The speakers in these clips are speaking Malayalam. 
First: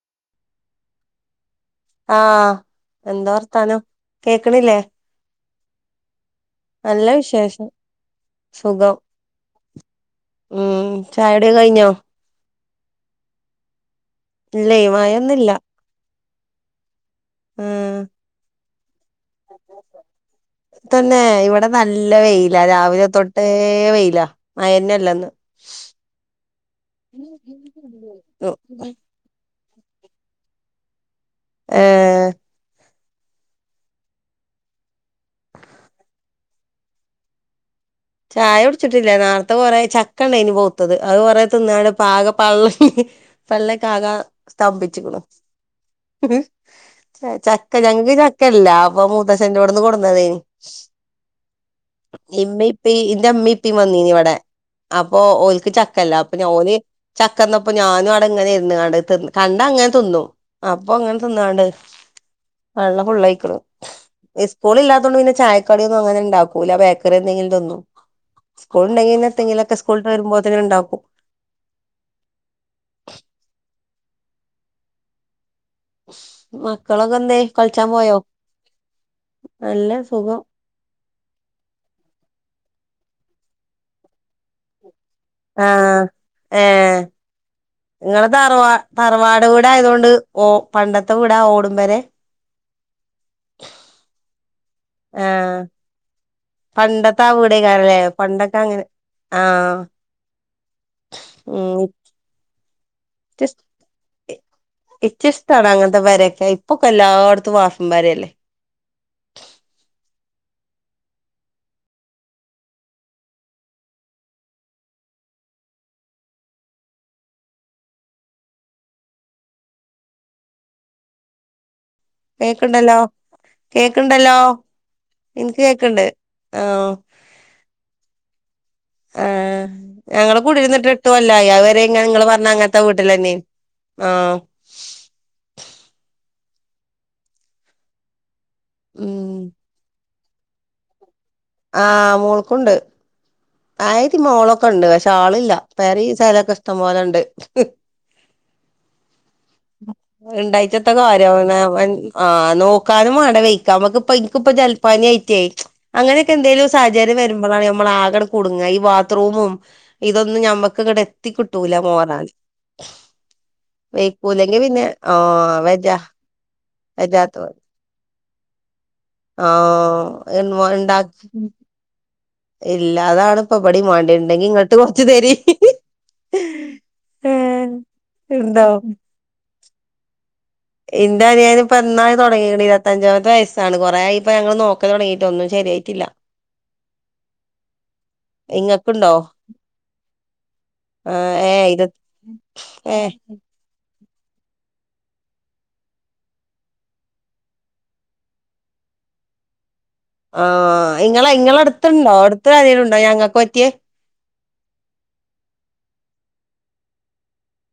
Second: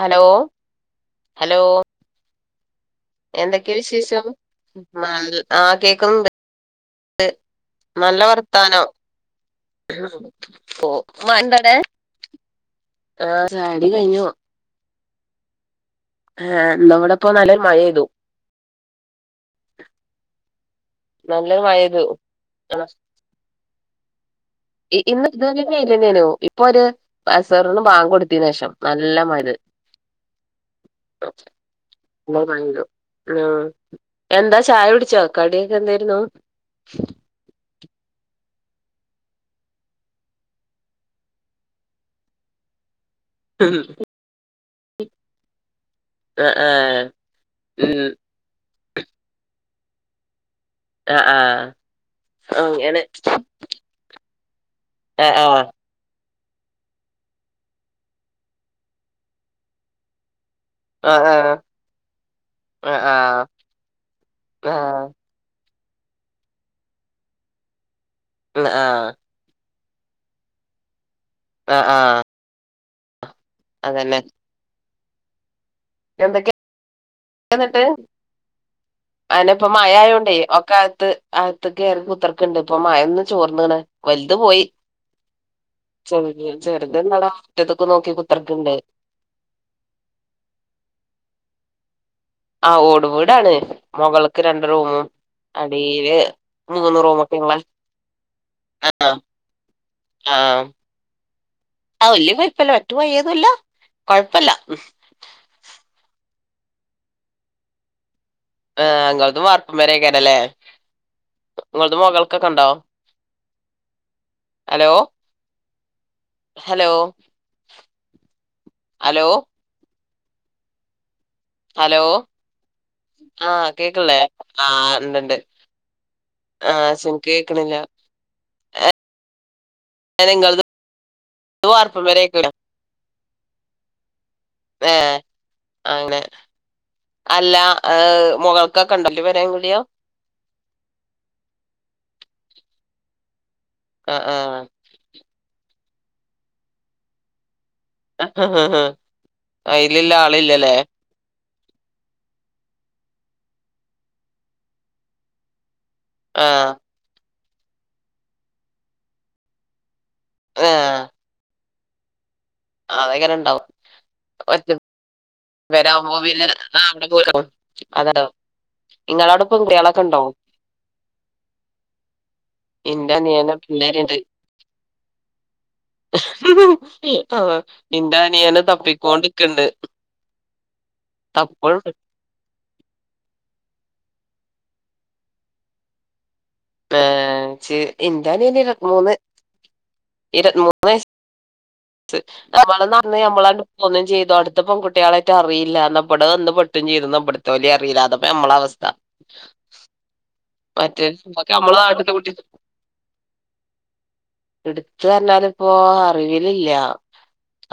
ഹലോ ഹലോ ആഹ് എന്താ എന്തൊക്കെ വർത്താനം വിശേഷം കേക്കണില്ലേ നല്ല ആഹ് കേക്കും നല്ല വിശേഷം നല്ല വർത്താനം സുഖം ഉം ചായുടി പോവണ്ടടെ കഴിഞ്ഞോ ആഹ് [unintelligible] സ ഇല്ലേ മയ ഇന്ന്ല്ല ആഹ് ഇന്നവടം ഇപ്പൊ നല്ല മഴെയ്തു തന്നെ നല്ലൊരു ഇവിടെ മഴ പെയ്തു നല്ല വെയില ആ, രാവിലെ തൊട്ടേ വെയില ഇ- മയന്നല്ലന്ന് ഇന്ന് ഇതുവരെ വെയിലന്നെനു ഇപ്പൊ ഒരു അസറിന് ബാങ്ക് കൊടുത്തതിന് ശേഷം ത ഏഹ് [unintelligible] ഇങ്ങള [unintelligible] ഉം എന്താ ചായൊടിച്ചോ ക്കടി എന്തേരുന്നു ചായ ഉട്ച്ചിട്ടില്ല നേര്ത്തെ കൊറെ ചക്ക ണ്ടായിനി പൊഹ്ത്തത് അത് കൊറെ തിന്നാണ് പാക പള്ള ഉം. പള്ളക്കാക സ്തംഭിച്ച്ക്ക്ണ് ആ ആ ചക്ക ഉം ഞങ്ങക്ക് ചക്ക ഇല്ല അപ്പൊ മൂത്തശ ഇവിട്ന്ന് കൊടന്നതേനി അഹ് ആഹ് ഔ ഇ ഇന്റെ അമ്മീപ്പീ വന്നീനി ഇവിടെ- അപ്പൊ ആ ആ ഓൽക്ക് ചക്കല്ല ഞോന് ചക്കന്നപ്പോ ഞാനും അവി ഇങ്ങനെ ഇ കണ്ട അങ്ങനെ തിന്നു അപ്പൊ ആ ആ അങ്ങനെ ആ തിന്നാണ്ട് ആ വെള്ള ആ ഫുള്ളഴിക്കണ സ്കൂള ആ ഇല്ലാത്തോണ്ട് പിന്നെ ചായ കട ഒന്നും അങ്ങന ഉണ്ടാക്കൂ ബേക്കറി എന്തങ്കിലും തിന്നും സ് കൊങ്ങന തങ്ങല കസ് സ്കൂള വരുമ്പോ തങ്ങനെ ഉണ്ടാക്കും ആഹ ആഹ അതന്നെ എന്തൊക്കെയ മക്കള എന്നിട്ട് അന ഇപ്പൊ നല്ല മഴായോണ്ട സുഖം ഒക്ക അകത്ത് ആകത്തക്കറ കുത്തക്കുണ്ട് ഇപ്പോ മയൊന്ന് ചോർന്നേണ്. വലുത് പോയി. ആ ചെറുത് ഏ ചെറുത് ഇതാടാ മുറ്റത്ത്ക്ക് നോക്കി ങ്ങടെ കുത്തർക്ക്ണ്ട് തറവാ തറവാട് വീടായതോണ്ട് ഓ പണ്ടത്തെ വീടാ ഓട് എന്താരെ ആ ഓട് വീടാണ്‌. മൊകൾക്ക് രണ്ട് റൂമും. ആഹ് അടിയില് പണ്ടത്തെ ആ വീടാക്കാറല്ലേ പണ്ടൊക്കെ അങ്ങനെ. ആ ആഹ് ആ ഉം ഊം. [unintelligible] ക്ക് ഷ് കൊഴപ്പല്ല ഇയ്ക്ക് ഇഷ്ടാണ്‌ അങ്ങനത്തെ പെരേ ഇപ്പൊക്കെ എല്ലായിടത്തും വാർപ്പും പെര അല്ലേ ആ ഇങ്ങൾക്കും വാർപ്പും പെരയൊക്കെയാണല്ലേ? ഇങ്ങൾത് മൊകൾക്ക് ഒക്കെണ്ടോ? ഹലോ ഹലോ ഹലോ ഹലോ കേക്ക്ണ്ടല്ലോ ആ കേക്കില്ലേ? കേക്ക്ണ്ടല്ലോ ആഹ് ഇണ്ട്ണ്ട്. ഇൻക്ക് കേക്ക്ണ്ട് ആ ശരി കേക്കണില്ല. ആ ഞാന് ഞങ്ങള് ഇങ്ങളത് കുടിയിരുന്നിട്ട് എട്ടുകൊല്ലായി. ആ അത് വരേം വാർപ്പും ങ്ങള് ങ്ങള് വരെയൊക്കെ പറഞ്ഞ അങ്ങത്തെ വീട്ടിലന്നെയിന് ആ ഏ അങ്ങനെ അല്ല ഏഹ് മൊഗൾക്കാ കണ്ടെല്ല് ഉം വരെൻന്നൂല്യ [unintelligible] ആ മോൾക്കുണ്ട്. ആ ആയക്ക് ആ മോളോക്കെണ്ടോ? പക്ഷേ ആള് ല്ല പെരേം ഈ സഥലൊക്കെ ഇഷ്ടം പോലെണ്ട് ആഹ്ഹ്ഹ ആയില്ക്ക്ള്ള ആളില്ലല്ലേ? ഓ നോക്കാനും വേണ്ട വെയ്ക്കാൻ നമക്കിപ്പ എനിക്കിപ്പ ജൽപ്പാനി ആയിറ്റേ അങ്ങനൊക്കെ എന്തേലും ആഹ് സഹചര്യം വരും [unintelligible] കുടുങ്ങ ഈ ബാത്റൂമും ഇതൊന്ന് ആഹ് ഞമ്മക്ക്ങ്ങടെത്തി കിട്ട് ട്ടൂല മോറാന് അതങ്ങനെ വയ്ക്കൂല്ലെങ്കി പിന്നെ ഓ ഇവരാവുംമ്പൊ പിന്നെ ആ അവ്ടെ പൊയ്ക്ണു [unintelligible] ഓ ൻ വോ ഇണ്ടാ ഇല്ല എന്റെ അതാണ് അനിയന് ഇപ്പബടിം പിള്ളേരുണ്ട് വേണ്ടത് ണ്ടെങ്കി ഇങ്ങട്ട് കൊറച്ച് തരിൻ. ആ ഏഹ്. എന്റെ അനിയന് ഇണ്ടാവും തപ്പിക്കോണ്ടിക്കണ്ട് എന്റെ തപ്പും അനിയനിപ്പം എന്നായി തുടങ്ങിയെടി ഇരുപത്തഞ്ചാമത്തെ വയസ്സ് ആണ് കൊറെയായിട്ട് ഞങ്ങള് നോക്കല് തൊടങ്ങിട്ട്. ഒന്നും ശര്യായിട്ട് ഇല്ല. ഏ ജ്ജ് ഇന്റെ അനിയന് ഇങ്ങക്കുണ്ടോ ഇരുവത്ത്മൂന്ന് ഇരുവത്ത്മൂന്ന് വയസ് ആ ഏ ഇരു നമ്മള് ഏ [unintelligible] നമ്മള് [unintelligible] അടുത്ത പെൺകുട്ടികളായിട്ട് അറിയില്ലന്ന് അവിടെ വന്ന് പെട്ടും ചെയ്തന്ന് അവിടുത്തെ പോലി അറിയില്ല അതപ്പൊ നമ്മളെ അവസ്ഥ ആഹ മറ്റേ ഇങ്ങളെ നമ്മക്ക് ഇങ്ങള നമ്മളെ നാട്ടിത്തെ അടുത്തുണ്ടോ കുട്ടി അടുതരേന് കിലുംണ്ടോ ഞങ്ങൾക്ക് പറ്റിയേ എടുത്തു തഞ്ഞാല ഇപ്പോ അറിവിലില്ല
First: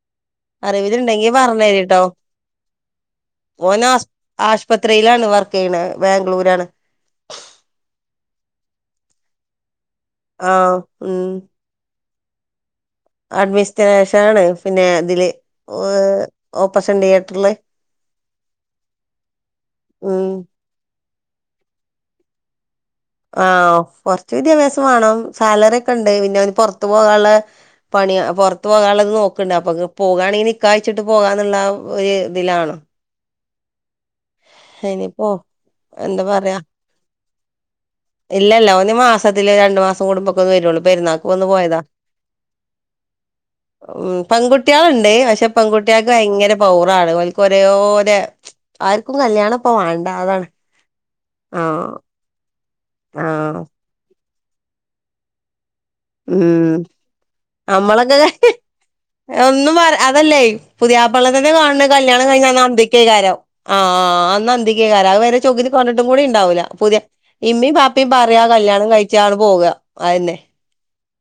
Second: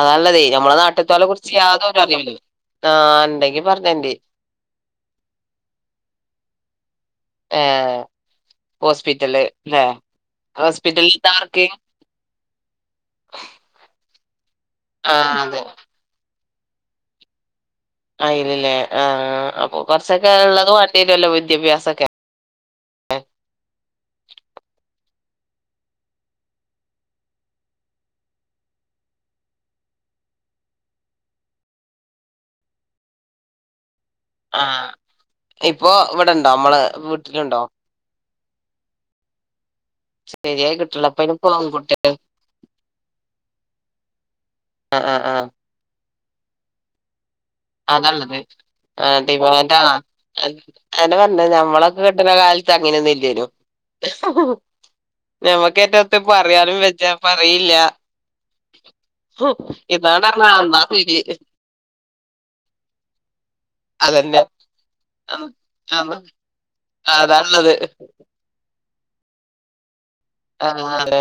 അതാള്ളതേ നമ്മളെ നാട്ടിത്തോലെ അറിവിലുണ്ടെങ്കി കുറിച്ച് പറഞ്ഞ യാതൊരു തരട്ടോ അറിവില്ല ആഹ് ഇണ്ടെങ്കി ഓൻ പറഞ്ഞരണ്ടി ആശുപത്രിയിലാണ് വർക്ക് ചെയ്യണ ബാംഗ്ലൂരാണ് ആഹ ഹോസ്പി ഇല്ല ആ ആ ഹോസ്പിറ്റല താർക്കെ അഡ്മിഷനേഷാണ് പിന്നെ അതില് ആഹ് അതെ ഓപ്പസൻ തിയേറ്ററില് അയില്ലല്ലേ ആ അപ്പൊ ഉം കുറച്ചൊക്കെ ഉള്ളത് [unintelligible] വിദ്യാഭ്യസക്ക ആഹ കൊറച്ച് വിദ്യാഭ്യാസം വേണം സാലറി ഒക്കെ ഉണ്ട് പിന്നെ അവന് പുറത്തു പോകാനുള്ള പണി പുറത്തു പോകാനുള്ളത് നോക്കണ്ട് അപ്പൊ പോകാണെങ്കിൽ നിക്കാഴ്ച്ചിട്ട് പോകാന്നുള്ള ഒരു ഇതിലാാണ് ആഹ ഇപ്പോ എന്താ ഇവിടെ ഇണ്ടോ പറയാ നമ്മള് വീട്ടിലുണ്ടോ ഇല്ലല്ല ഒന്ന് മാസത്തില് രണ്ട മാസം കുടുംബക്കെ ശരിയായി വരു കിട്ടില്ല അപ്പൊ പെരുന്നാൾക്ക് അയിന് വന്നു പോയതാ പെൺകുട്ടി പെൺകുട്ടികൾ ആഹ് ഉണ്ട് ആഹ് ആഹ് പക്ഷേ പെൺകുട്ടിക ഭയങ്കര പൗറാണ് കൊരെയോര അതാള്ളത് ആ ആഹ് [unintelligible] അങ്ങനെയൊന്ന ഇല്ലരോ ആഹ് നമക്ക് [unintelligible] റ്റത്ത് ഇ പറയാനും ഉം വെച്ച പറയില്ല നമ്മളൊക്കെ ഒന്നും പറ ഇതാണ് അതല്ലേ പറഞ്ഞ ആ ന്നാ ശരി പുതിയാപൾനെ തന്നെ കാണണ് കല്ല്യാണം കഴിഞ്ഞഅന്ന് കേകാരം ആ അതന്നെ അന്നന്തിക് കാരഅഹ് വരെ ചൊഗ് ന് കൊഞ്ഞിട്ടും അതാ കൂടി ണ്ടാവൂല്ല പുതിയ ഇമ്മീ അതാള്ളത് പാപ്പിമ് പറയാ കല്യാണം കഴി ച്ച അാണ്പോവ ആഹ് അതെ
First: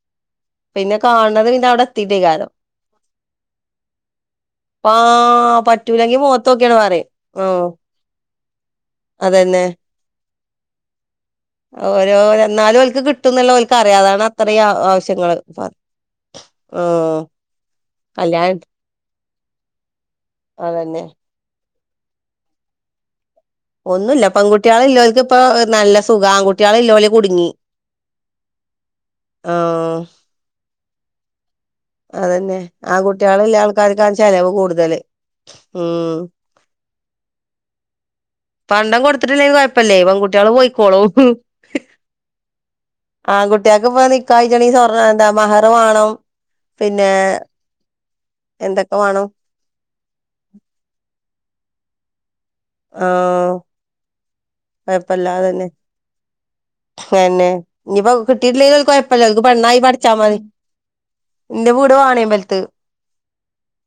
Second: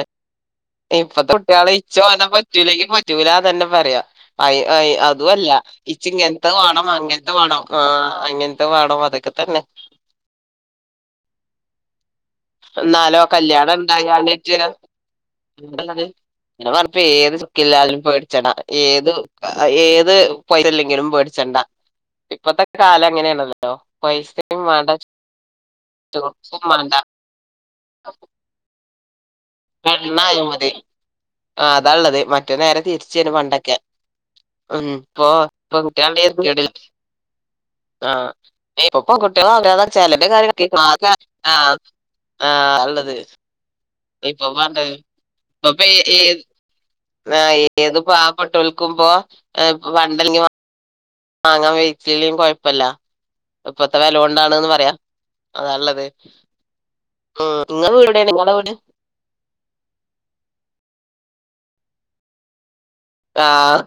പിന്നെ ഇപ്പത്തെ കാണുന്നത് പിന്നെ കുട്ട്യേള് അവിടെ ഇച് ഓനെ എത്തിയിട്ടേക്കാരം പറ്റൂലങ്കി പറ്റൂലന്നെന്നെ പറയഐ ഐ ആ അതു അല്ല പറ്റൂലെങ്കി ഇച്ചിങ്ങൻത്തെ മുഖത്തോക്കിയാണ് വാണം പറയും അങ്ങൻത്തെ വേണം ആ അങ്ങൻത്തെ വാണം അതൊക്കെ തന്നെ ഓ എന്നാലോ കല്യാണം അതാണ് എന്തായാല് അത്രയും ആ- ആവശ്യങ്ങള് പ- [unintelligible] ആ ഏത് സുഖില്ലാല്ലും പേടിച്ചണം കല്യാണം ഏത് അ ഏ ത് അതന്നെ പോയലല്ലെങ്കിലും പേടിച്ചണ്ട ഇപ്പത്തെ കാലം ങ്ങനെയാള്ളത് ഒന്നുല്ല പെൺകുട്ട്യോളില്ലോൽക് പ്പ നല്ല സുഖ ചുക്കും വേണ്ട ആൻകുട്ട്യോളില്ലോല് കുട്ങ്ങി പെണ്ണായ മതി ആ അതാള്ളത് മറ്റേ അതന്നെ നേരെ തിരിച്ചെനു ആൺകുട്ടികളില്ല പണ്ടൊക്കെ ആൾക്കാർക്കാണ് ചെലവ് ഉം കൂടുതല് പ്പൊ പ്പൊ ഉം [unintelligible] ഇപ്പൊ പണ്ടം കൊടുത്തിട്ടില്ലെങ്കി പെൺകുട്ടികള [unintelligible] കൊഴപ്പല്ലേ ചെലന്റെ കാര്യ പെൺകുട്ടികള് പോയിക്കോളും [unintelligible] ഉള്ളത് ഇപ്പൊ കായ്ചെണി പണ്ട് സ്വർണം ഇപ്പൊ എന്താ മഹറ ഇപ്പൊ ഏ- വാണം പിന്നെ എന്തൊക്കെ പാപെട്ടോൽക്കുമ്പോ വാണം എ വണ്ടൽ ആങ്ങാൻ വെയ്ക്കില്ലെ കൊയ് ആഹ് പറയാ കൊഴപ്പല്ലതന്നെ അതാള്ളത് പന്നെ ഉം നിങ്ങളെ വീട് ഇനിപ്പൊ എവിടെയാണ് നിങ്ങളെ വീട് കിട്ടിയിട്ടില്ലങ്കി കുഴപ്പല്ല ൻക് പെണ്ണായി പഠിച്ചാ മതി ന്റെ വീട് വാണിയമ്പൽത്ത് ആഹ്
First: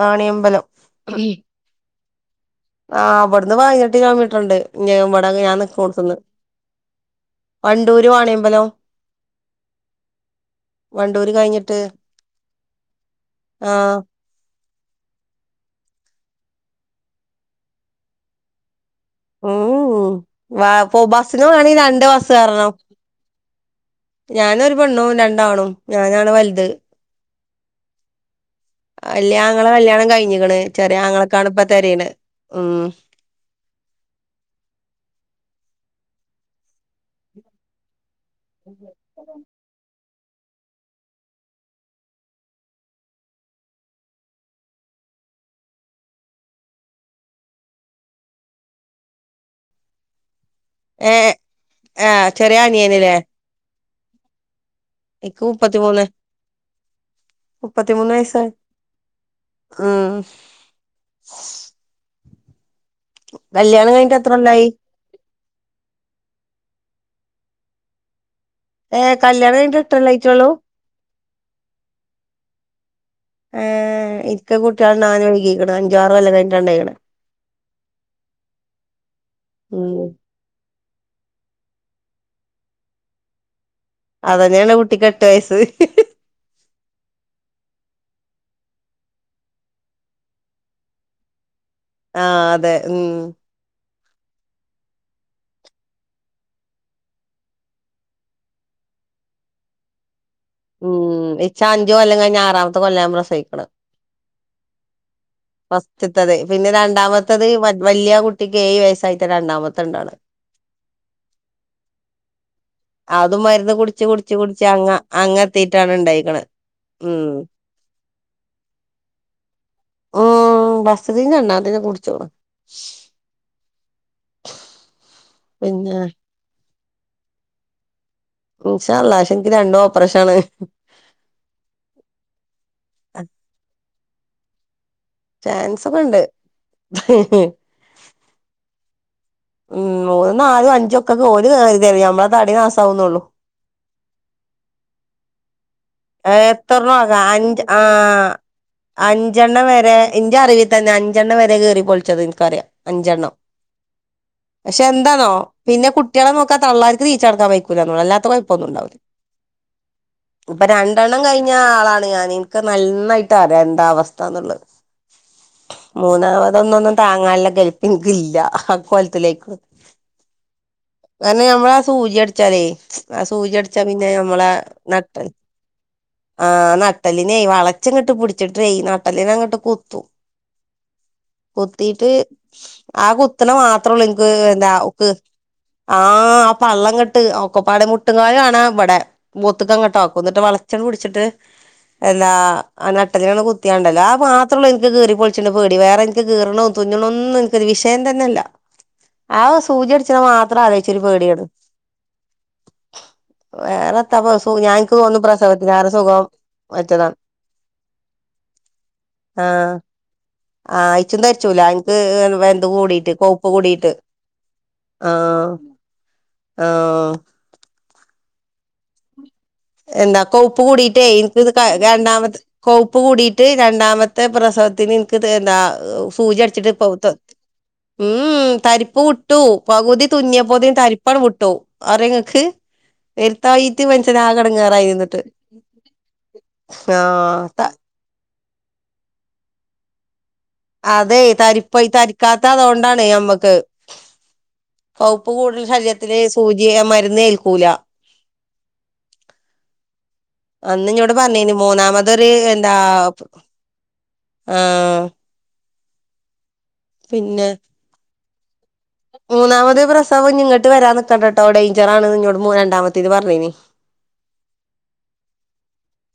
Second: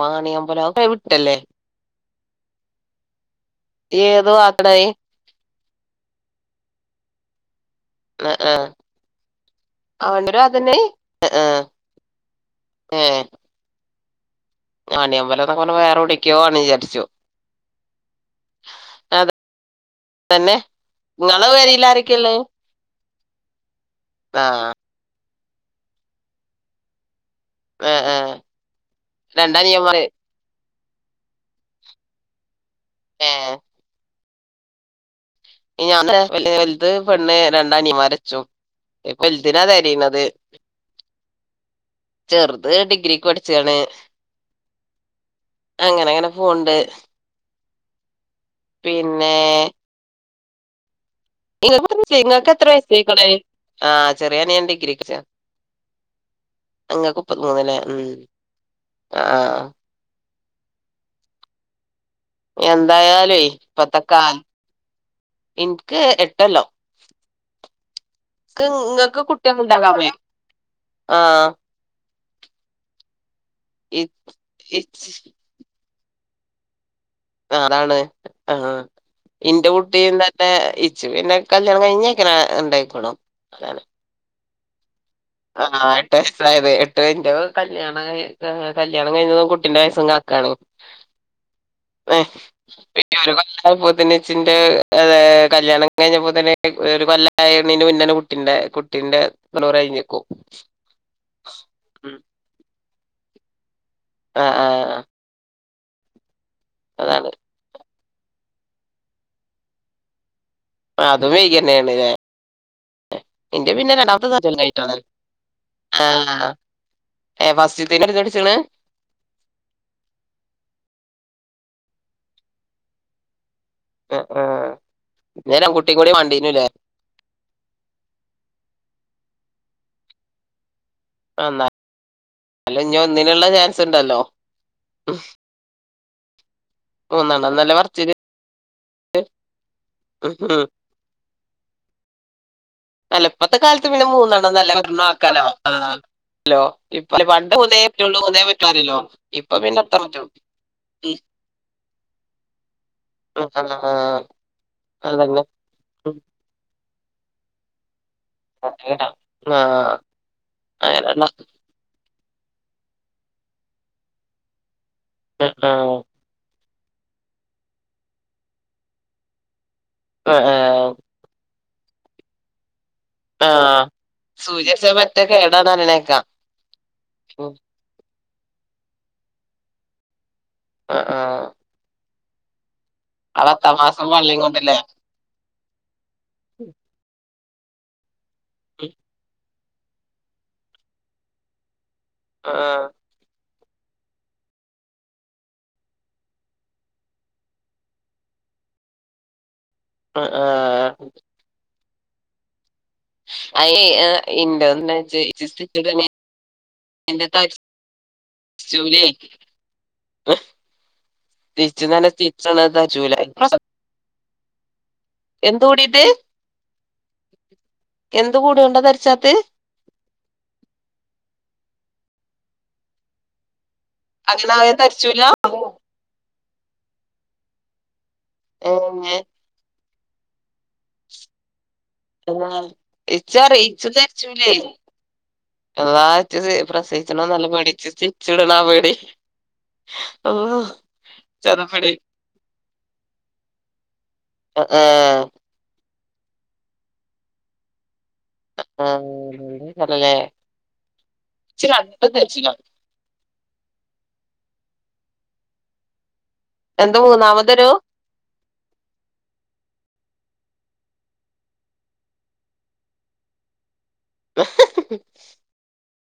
വാണിയമ്പലം അഒക്കെ വിട്ടല്ലേ ആഹ് ഇന്ന് വൈനെട്ട് ഏത് കിലോമീറ്റർ ഉണ്ട് ഭാഗത്താണത് ന്നി വിടങ് ഞാൻ നികോട്ത്ത്ന്ന് വണ്ടൂര് ആഹ് വണിയമ്പലം ആഹ് അവണ്ടരും അതന്നെ വണ്ടൂര് ആഹ് ആഹ് കഴിഞ്ഞിട്ട് ആഹ് ഞണിയമ്പലം എന്നൊകെ പർഞ വേറെ ഓടെക്കോ ആന്ന് വിചാരിച്ചോ [unintelligible] നിങ്ങളെ വേണെ പെരേല് രണ്ട് ആരൊക്കെയുള്ളെ ബസേറണം ഞാൻ ആഹ് ഒരു പെണ്ണു രണ്ട ണ്ടാണും ഞാനാണ് വൽത് ആ ആഹ് അല്യ ആങ്ങള രണ്ടനിയന്മാര് കല്ല്യാണം കഴിഞ്ഞിക്ണ് ചെറിയ ആങ്ങളക്ക് ആണ് ഇപ്പൊ തിരയണേ ഉം ഏഹ് ഞാൻ വലുത് പെണ്ണ് രണ്ട് അനിയന്മാർ ഇപ്പ വലുതിന തിരയനത് ചെറുത് ഡിഗ്രിക്ക് പഠിച്ചാണ് അങ്ങനെ അങ്ങനെ പോണ്ട് പിന്നെ ഏഹ് നിങ്ങ ആഹ് നിങ്ങക്ക് ചെറിയ എത്ര വയസ്സക്കട ആഹ് ചെറിയാനിയത്തി എക്ക് ഉപ്പത്തിമൂന്ന ഇങ്ങക്ക് മുപ്പത്തിമൂന്ന്ല്ലേ ഉം ഉപ്പത്തിമൂന്ന് വയസ്സ് ആയി ആഹ് ഉം എന്തായാലും കല്യാണം കഴിഞ്ഞിട്ട് എത്ര ഇപ്പത്തെക്കൽ കൊല്ലായി എനിക്ക് എ ല്ലോ ഏഹ് കല്ല്യാണം കഴിഞ്ഞ്ട്ട് എട്ടൊല്ലം ആയിറ്റൊള്ളൂ ആഹ് ഇ ഏഹ് ഇക്ക് ഇച്ച് കുട്ട്യാള്ണ്ടാവാന് വഴ്കീക്ക്ണ് അൻ ഞ്ചാറൊല്ലം കഴിഞ്ഞിട്ടാണ്ടായ്ക്ക്ണ് അഹ് അതാണ് ആഹ് ഇന്റെ ഉം കുട്ടീം തന്നെ ഇച്ച് പിന്നെ കല്ല്യാണം കഴിഞ്ഞ ചെക്കനാ ഇണ്ടായിക്കോളും അതാണ്. അതന്നേണ് കുട്ടിക്കെ അഹ് ആഹ് എട്ട് വയസ്സായത് എ ട്ട് എന്റെ കല്യാണം കഴ് കല്യാണം കഴിഞ്ഞതും കുട്ടിന്റെ വയസ്സും കണക്കാണ്. ആഹ് അതേ ഉം [unintelligible] അത് കല്യാണം കഴിഞ്ഞപ്പോ തന്നെ ഒരു കൊല്ലായേണിന് മുന്നേണ് കുട്ടിന്റെ കുട്ടീന്റെ തൊണ്ണൂറ് കഴിഞ്ഞെക്കും. ഉം ഇൻച്ച് അഞ്ചു കൊല്ലം കഴിഞ്ഞ് ആറാമ ത്തെ കൊല്ലാ ഞാൻ പ്രസവിക്കണത്. അഹ് ആഹ് അഹ് ഫസ്റ്റത്തത്. പിന്നെ രണ്ടാമത്തത് വല്ല്യാ കുട്ടിക്ക് ഏഴ് വയസ്സായിട്ടാ രണ്ടാമത്തെണ്ടാവണെ. അതും വെയ്കിയന്നേണില്ലേ. അത് മരുന്ന് കുടിച്ച് കുടിച്ച് കഴിഞ്ഞിട്ടാണ് കുടിച്ചങ്ങാ അങ്ങെത്തീറ്റാണ് ഇണ്ടായിക്കണ്. ആഹ് ഉം ഏഹ് ഫസ്റ്റ്ത്തന്നെ എടുത്തടിച്ച്ണ് ഓഹ് ഫസറ്റ്ത്തീന് രണ്ടാ ഇല്ല ഞാൻ കുടിച്ചോളാ ആഹ് ആഹ് നേരം കുട്ടിം പിന്നെ കൂടി വാണ്ടീന്ലേ. എ. ഇൻഷാ അളളാ പക്ഷെ ഇൻക്ക് രണ്ടും ഓപ്പറേഷാണ്. അ എന്ത അല്ല ഒന്നിനുള്ള ചാൻസ് ഉണ്ടല്ലോ. ചാൻസ് ക്കുണ്ട്. മൂന്നെണ്ണം ന്നല്ലേ പർച്ചില് ഉം മൂന്നും നാലും അഞ്ചും ഒക്കെ ഓൽ [unintelligible] നമ്മളെ താടി നാസ അല്ല ഇപ്പത്തെ കാലത്ത് പിന്നെ മൂന്നെണ്ണം ന്നല്ലേ പറഞ്ഞെ. ക്കലോ. എത്രണ്ണം ആ അഞ്ച് മൂന്നേ ആ പറ്റുള്ളൂ മൂന്നേ പറ്റൂ പറയല്ലോ ഇപ്പൊ അഞ്ചെണ്ണം പിന്നെ വരെ എത്ര പറ്റും എന്റെ അറിവി തന്നെ അഞ്ചെണ്ണം വരെ കേറി പൊളിച്ചത് എനിക്കറിയാം അഞ്ചെണ്ണം ആഹ് പക്ഷെ എന്താന്നോ അതന്നെ പിന്നെ കുട്ടികളെ നോക്കാ തള്ളാ ടക്കാൻ വക്കൂുള്ള [unintelligible] ഇപ്പൊ ആആ രണ്ടെണ്ണം കഴിഞ്ഞ ആളാ ഞാൻ എനിക്ക് നന്നായിട്ട് അറിയ എന്താ അവസ്ഥാന്നുള്ളത് അ ആ അതൊന്നൊന്നും താങ്ങാനുള്ള കേൾപ്പെനിക്കില്ല കോലത്തിലേക്ക് ആ ആ കാരണം ഞമ്മളാ സൂചി അടിച്ചാലേ ആ സൂചി അടിച്ചാ പിന്നെ നമ്മളെ സൂചി അടിച്ചാ പറ്റെ നട്ടൽ കേടാന്ന് പറയണേക്കാം ആ നട്ടലിനെ ഉം വളച്ച ങ്ങിട്ട് പിടിച്ചിട്ടേ നട്ടല്ലിനങ്ങട്ട് കുത്തും ആഹ് ആഹ് കുത്തീട്ട് ഉ [inaudible] ആ കുത്തന ആള് പത്താം മാത്രേ ഉള്ളൂ മാസം എനക്ക് പള്ളീം കൊണ്ടല്ലേ എന്താക്ക് ആ ആ പള്ളം കെട്ട് കൊപ്പാട് മുട്ട് മുട്ടുകാല് കാണാം ഇവിടെ ത്കങ്ങാട്ടോ കൊന്നിട്ട് വളച്ചണ് പിടിച്ചിട്ട് എന്നാ ആഹ് നട്ടെല്ലുകള് കു കയാണ്ടല്ലോ ആ മാത്രമേള്ളൂ എനിക്ക് കീറി പൊളിച്ചിട്ടണ്ട് പേടി വേറെ എനിക്ക് കീറണ തുന്നണോന്നും എനിക്കൊ വിഷയം തന്നെയല്ല സൂചി അടിച്ചണ ആഹ് മാത്രം ആലോചിച്ചൊരു പേടിയണ് അ വേറെത്താപ്പ സു ഇണ്ട് ഞാൻ എനിക്ക് തോന്നുന്നു പ്രസവത്തിന് ആറെ സുഖം വച്ചതാണ് എന്റെ തച്ചൂലേ ആ ആ അയച്ചും തധരിച്ചൂല സ്റ്റിച്ച് എനിക്ക് നല്ല സ്റ്റിച്ചാണ് വെന്ത് കൂടിട്ട് തച്ചൂല കോപ്പ് കൂടിട്ട് ആ എന്ത് കൂടിട്ട് ആ എന്ത് കൂടുണ്ടോ ധരിച്ചാത്ത് എന്താ കോപ്പ് കൂടീട്ടേ എനിക്ക് ഇത് രണ്ടാമത് കോപ്പ് കൂടീട്ട് രണ്ടാമത്തെ അങ്ങനെ ആദ്യം പ്രസവത്തിന് എനിക്ക് തരിച്ചൂല എന്താ സൂചി ടെ പോത [unintelligible] ഉം തരിപ്പ് ഏഹ് വിട്ടു പകുതി തുന്നിയപ്പോത തരിപ്പ് പ്പട് ഉട്ടോ അരങ്ങക്ക് വരുത്തായിട്ട് എ മനതകണം പ്രസവിച്ച നല്ല ആഹ് പേടിച്ചിട്ട് ചിടനാ പേടി അള്ളാ അതെ ച്ച് അതാ തരിപ്പ പേടി തരിക്കാത്ത അതുകൊണ്ടാണ് മ്മക്ക് ആഹ് കൗപ്പ് കൂടുതൽ ശരീരത്ത് ത്തിലെ സൂചിയ മരുന്ന് ഏൽക്കൂല ആഹ് അല്ലേ അന്ന് ന്നോട് പറഞ്ഞിനി മൂന്നാമതൊരു എന്താ ആഹ് ഉം എന്താ മൂന്നാമതൊരു മൂന്നാമത് പ്രസവം ഇങ്ങോട്ട് വരാൻ നിക്കണ്ട കേട്ടോ ഡേൻജർ ആണ് എന്നോട് മൂ രണ്ടാമത്തേന് പറഞ്ഞിന് എഹെഹെഹേ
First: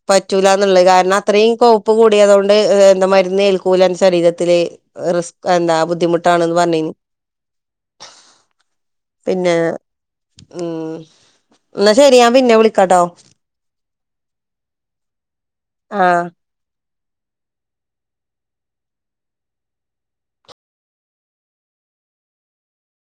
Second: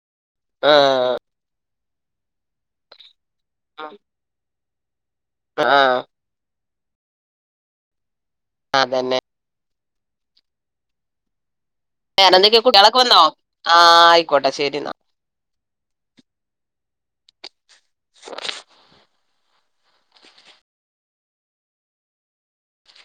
പറ്റൂല്ലാന്നുള്ളത് കാരണം അത്രയും കോ ഉപ്പ് കൂടിയതുകൊണ്ട് എ എന്താ മ രുന്നേൽക്കൂല എന്ന് ശരീരത്തില് റിസ്ക് എന്താ ആഹ് ബുദ്ധിമുട്ടാണ്ന്നു പറഞ്ഞതിന് അതന്നെ പിന്നെ ഉം എന്നാ ശരി ഞാൻ പിന്നെ എന്തൊക്കെ കുട്ടികളൊക്കെ വിളിക്കാട്ടോ വന്നോ ആഹ് ആയിക്കോട്ടെ ശെരി ആഹ് [unintelligible]